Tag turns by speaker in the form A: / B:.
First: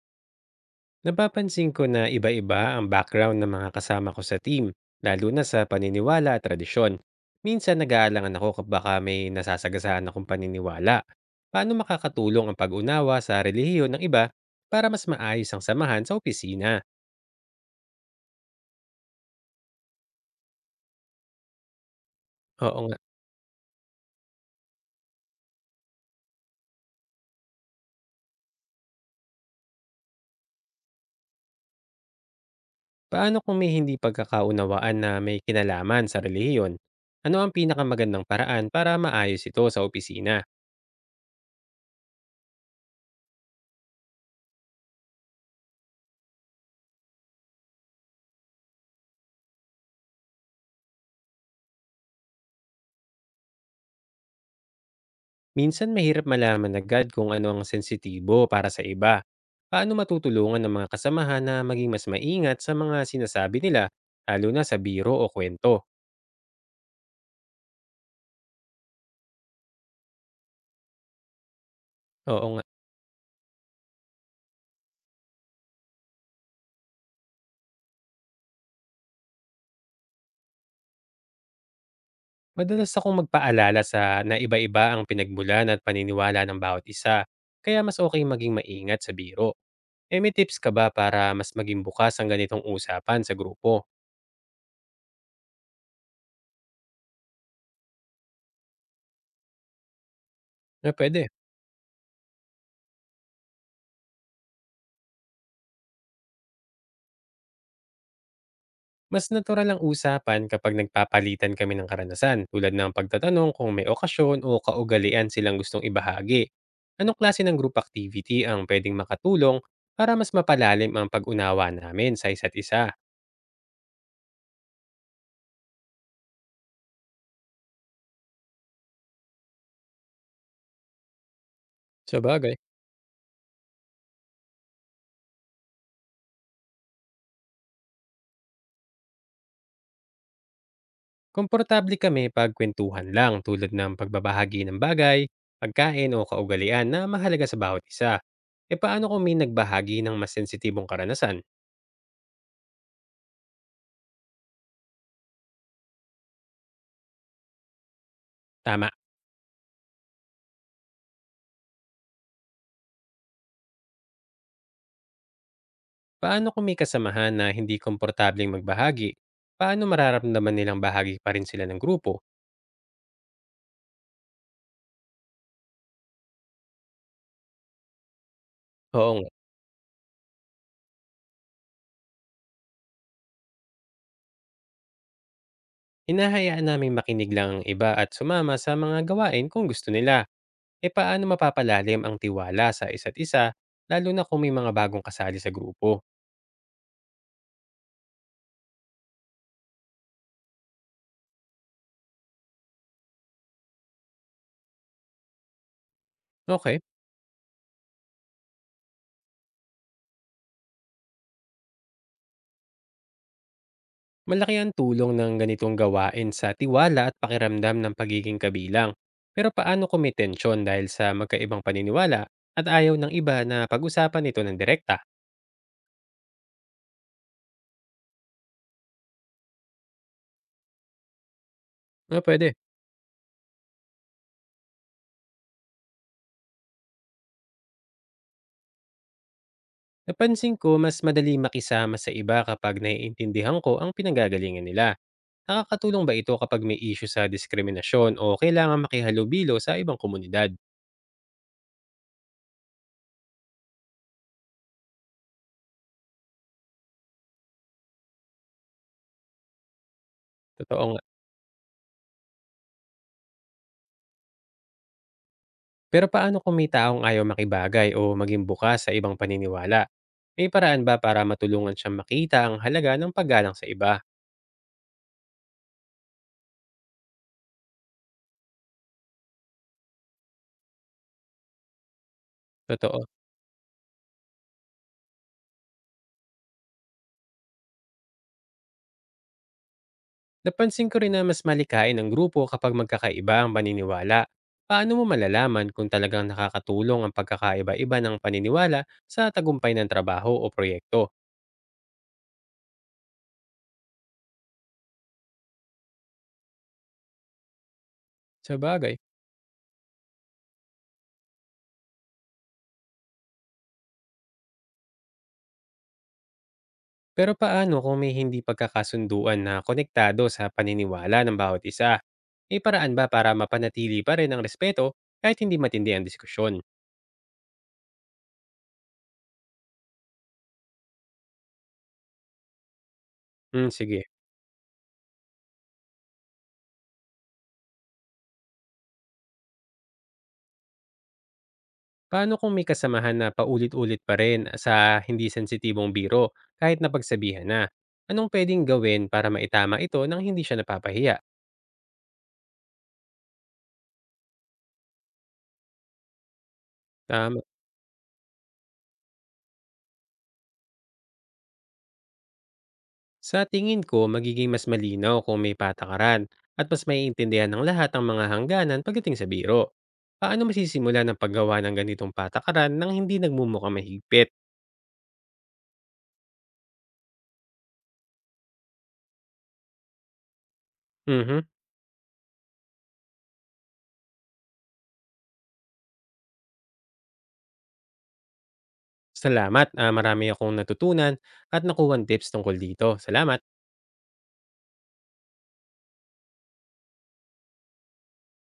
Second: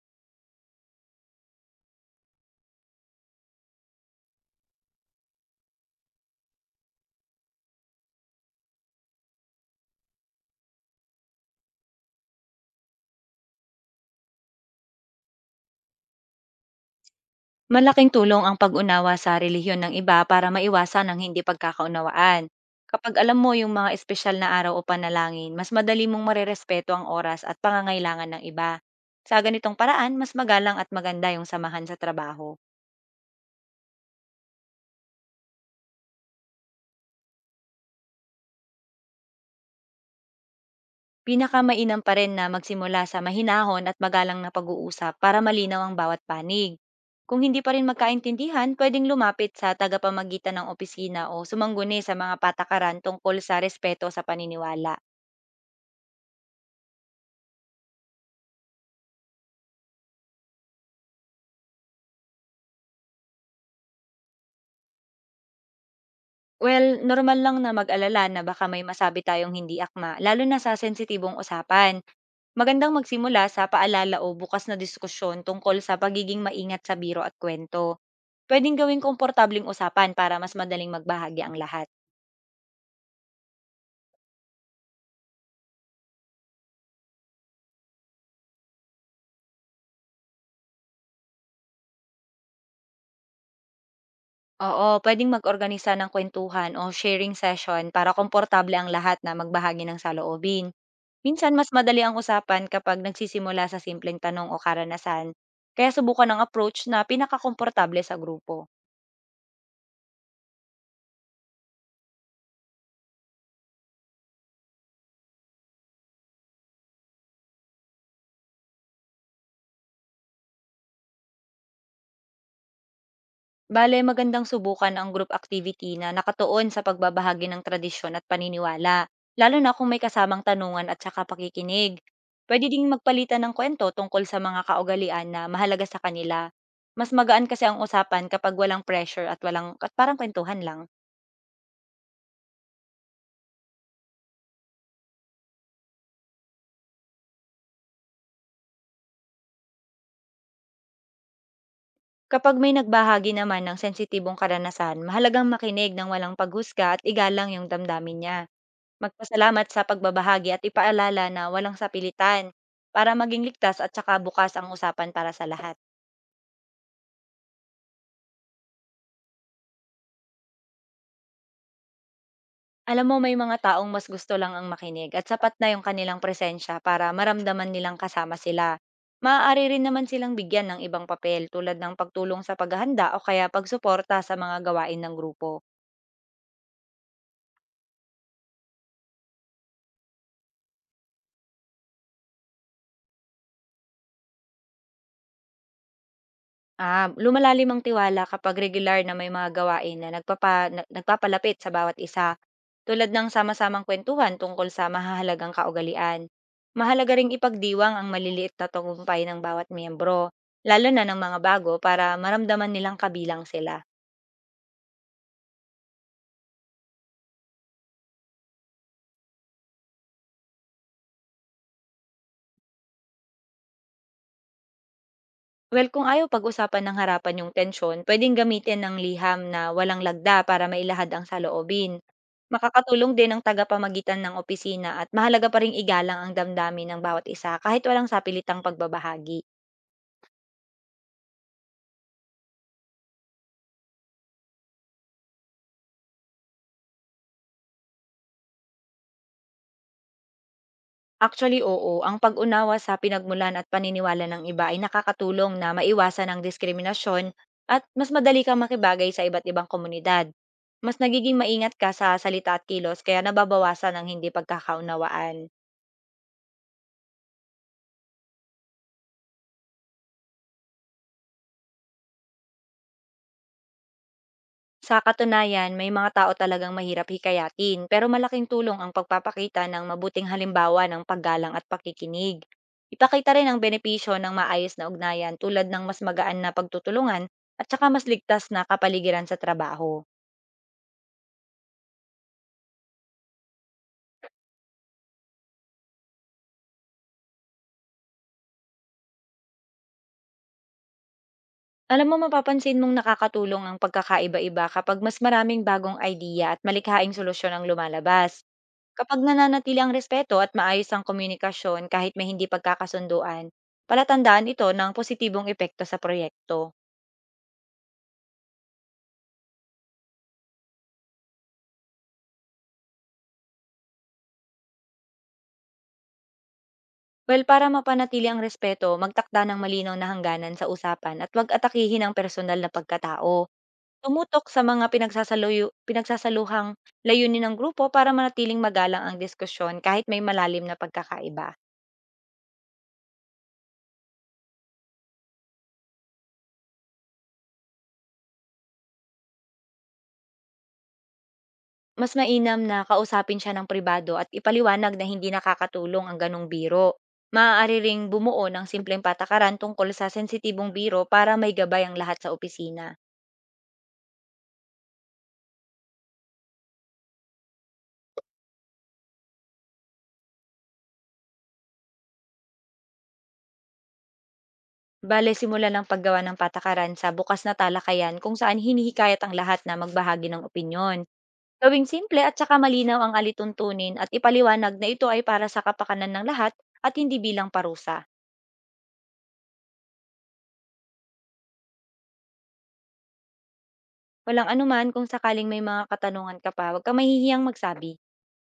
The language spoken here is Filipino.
A: Napapansin ko na iba-iba ang background ng mga kasama ko sa team, lalo na sa paniniwala at tradisyon. Minsan nag-aalangan ako baka may nasasagasaan akong paniniwala. Paano makakatulong ang pag-unawa sa relihiyon ng iba para mas maayos ang samahan sa opisina?
B: Malaking tulong ang pag-unawa sa relihiyon ng iba para maiwasan ang hindi pagkakaunawaan.
A: Oo nga.
B: Kapag alam mo yung mga espesyal na araw o panalangin, mas madali mong marerespeto ang oras at pangangailangan ng iba. Sa ganitong paraan, mas magalang at maganda yung samahan sa trabaho.
A: Paano kung may hindi pagkakaunawaan na may kinalaman sa relihiyon? Ano ang pinakamagandang paraan para maayos ito sa opisina?
B: Pinakamainam pa rin na magsimula sa mahinahon at magalang na pag-uusap para malinaw ang bawat panig. Kung hindi pa rin magkaintindihan, pwedeng lumapit sa tagapamagitan ng opisina o sumangguni sa mga patakaran tungkol sa respeto sa paniniwala.
A: Minsan mahirap malaman agad kung ano ang sensitibo para sa iba. Paano matutulungan ng mga kasamahan na maging mas maingat sa mga sinasabi nila, lalo na sa biro o kwento?
B: Well, normal lang na mag-alala na baka may masabi tayong hindi akma, lalo na sa sensitibong usapan.
A: Oo nga.
B: Magandang magsimula sa paalala o bukas na diskusyon tungkol sa pagiging maingat sa biro at kwento. Pwedeng gawing komportabling usapan para mas madaling magbahagi ang lahat.
A: Madalas akong magpaalala sa na iba-iba ang pinagmulan at paniniwala ng bawat isa, kaya mas okay maging maingat sa biro. Eh may tips ka ba para mas maging bukas ang ganitong usapan sa grupo?
B: Oo, pwedeng mag-organisa ng kwentuhan o sharing session para komportable ang lahat na magbahagi ng saloobin.
A: Na pwede.
B: Minsan, mas madali ang usapan kapag nagsisimula sa simpleng tanong o karanasan, kaya subukan ang approach na pinakakomportable sa grupo.
A: Mas natural ang usapan kapag nagpapalitan kami ng karanasan tulad ng pagtatanong kung may okasyon o kaugalian silang gustong ibahagi. Anong klase ng group activity ang pwedeng makatulong para mas mapalalim ang pag-unawa namin sa isa't isa?
B: Bale, magandang subukan ang group activity na nakatuon sa pagbabahagi ng tradisyon at paniniwala, lalo na kung may kasamang tanungan at saka pakikinig.
A: Sa bagay,
B: Pwede ding magpalitan ng kwento tungkol sa mga kaugalian na mahalaga sa kanila. Mas magaan kasi ang usapan kapag walang pressure at walang parang kwentuhan lang.
A: komportable kami pag kwentuhan lang tulad ng pagbabahagi ng bagay, pagkain o kaugalian na mahalaga sa bawat isa. E paano kung may nagbahagi ng mas sensitibong karanasan?
B: Kapag may nagbahagi naman ng sensitibong karanasan, mahalagang makinig ng walang paghusga at igalang yung damdamin niya.
A: Tama.
B: Magpasalamat sa pagbabahagi at ipaalala na walang sapilitan para maging ligtas at saka bukas ang usapan para sa lahat.
A: Paano kung may kasamahan na hindi komportableng magbahagi? Paano mararamdaman nilang bahagi pa rin sila ng grupo?
B: Alam mo, may mga taong mas gusto lang ang makinig at sapat na yung kanilang presensya para maramdaman nilang kasama sila.
A: Oo nga,
B: Maaari rin naman silang bigyan ng ibang papel, tulad ng pagtulong sa paghahanda o kaya pagsuporta sa mga gawain ng grupo.
A: hinahayaan naming makinig lang ang iba at sumama sa mga gawain kung gusto nila. E paano mapapalalim ang tiwala sa isa't isa, lalo na kung may mga bagong kasali sa grupo?
B: Ah, lumalalim ang tiwala kapag regular na may mga gawain na nagpapalapit sa bawat isa, tulad ng sama-samang kwentuhan tungkol sa mahahalagang kaugalian.
A: Okay,
B: Mahalaga ring ipagdiwang ang maliliit na tagumpay ng bawat miyembro, lalo na ng mga bago, para maramdaman nilang kabilang sila.
A: malaki ang tulong ng ganitong gawain sa tiwala at pakiramdam ng pagiging kabilang. Pero paano kung may tensyon dahil sa magkaibang paniniwala at ayaw ng iba na pag-usapan ito ng direkta?
B: Well, kung ayaw pag-usapan ng harapan yung tensyon, pwedeng gamitin ng liham na walang lagda para mailahad ang saloobin.
A: Ah, pwede.
B: Makakatulong din ang tagapamagitan ng opisina, at mahalaga pa ring igalang ang damdamin ng bawat isa kahit walang sapilitang pagbabahagi.
A: Napansin ko mas madali makisama sa iba kapag naiintindihan ko ang pinanggagalingan nila. Nakakatulong ba ito kapag may issue sa diskriminasyon o kailangan makihalubilo sa ibang komunidad?
B: Actually, oo, ang pag-unawa sa pinagmulan at paniniwala ng iba ay nakakatulong na maiwasan ang diskriminasyon at mas madali kang makibagay sa iba't ibang komunidad.
A: Totoo
B: Mas
A: nga.
B: nagiging maingat ka sa salita at kilos, kaya nababawasan ang hindi pagkakaunawaan.
A: Pero paano kung may taong ayaw makibagay o maging bukas sa ibang paniniwala? May paraan ba para matulungan siyang makita ang halaga ng paggalang sa iba?
B: Sa katunayan, may mga tao talagang mahirap hikayatin, pero malaking tulong ang pagpapakita ng mabuting halimbawa ng paggalang at pakikinig.
A: Totoo.
B: Ipakita rin ang benepisyo ng maayos na ugnayan, tulad ng mas magaan na pagtutulungan at saka mas ligtas na kapaligiran sa trabaho.
A: Napansin ko rin na mas malikain ang grupo kapag magkakaiba ang paniniwala. Paano mo malalaman kung talagang nakakatulong ang pagkakaiba-iba ng paniniwala sa tagumpay ng trabaho o proyekto?
B: Alam mo, mapapansin mong nakakatulong ang pagkakaiba-iba kapag mas maraming bagong idea at malikhaing solusyon ang lumalabas.
A: Sa bagay.
B: Kapag nananatili ang respeto at maayos ang komunikasyon kahit may hindi pagkakasunduan, palatandaan ito ng positibong epekto sa proyekto.
A: Pero paano kung may hindi pagkakasunduan na konektado sa paniniwala ng bawat isa? May paraan ba para mapanatili pa rin ang respeto kahit hindi matindi ang diskusyon?
B: Well, para mapanatili ang respeto, magtakda ng malinaw na hangganan sa usapan at huwag atakihin ang personal na pagkatao.
A: Hmm, sige.
B: Tumutok sa mga pinagsasaluhang layunin ng grupo para manatiling magalang ang diskusyon kahit may malalim na pagkakaiba.
A: Paano kung may kasamahan na paulit-ulit pa rin sa hindi sensitibong biro kahit napagsabihan na? Anong pwedeng gawin para maitama ito nang hindi siya napapahiya?
B: Mas mainam na kausapin siya ng pribado at ipaliwanag na hindi nakakatulong ang ganong biro.
A: Um,
B: Maaari ring bumuo ng simpleng patakaran tungkol sa sensitibong biro para may gabay ang lahat sa opisina.
A: sa tingin ko, magiging mas malinaw kung may patakaran at mas maiintindihan ng lahat ang mga hangganan pagdating sa biro. Paano masisimula ng paggawa ng ganitong patakaran nang hindi nagmumukha mahigpit?
B: Bale, simula ng paggawa ng patakaran sa bukas na talakayan kung saan hinihikayat ang lahat na magbahagi ng opinyon.
A: Mhm.
B: Gawing simple at saka malinaw ang alituntunin at ipaliwanag na ito ay para sa kapakanan ng lahat at hindi bilang parusa.
A: Salamat. Marami akong natutunan at nakuha tips tungkol dito. Salamat.
B: Walang anuman. Kung sakaling may mga katanungan ka pa, huwag ka mahihiyang magsabi.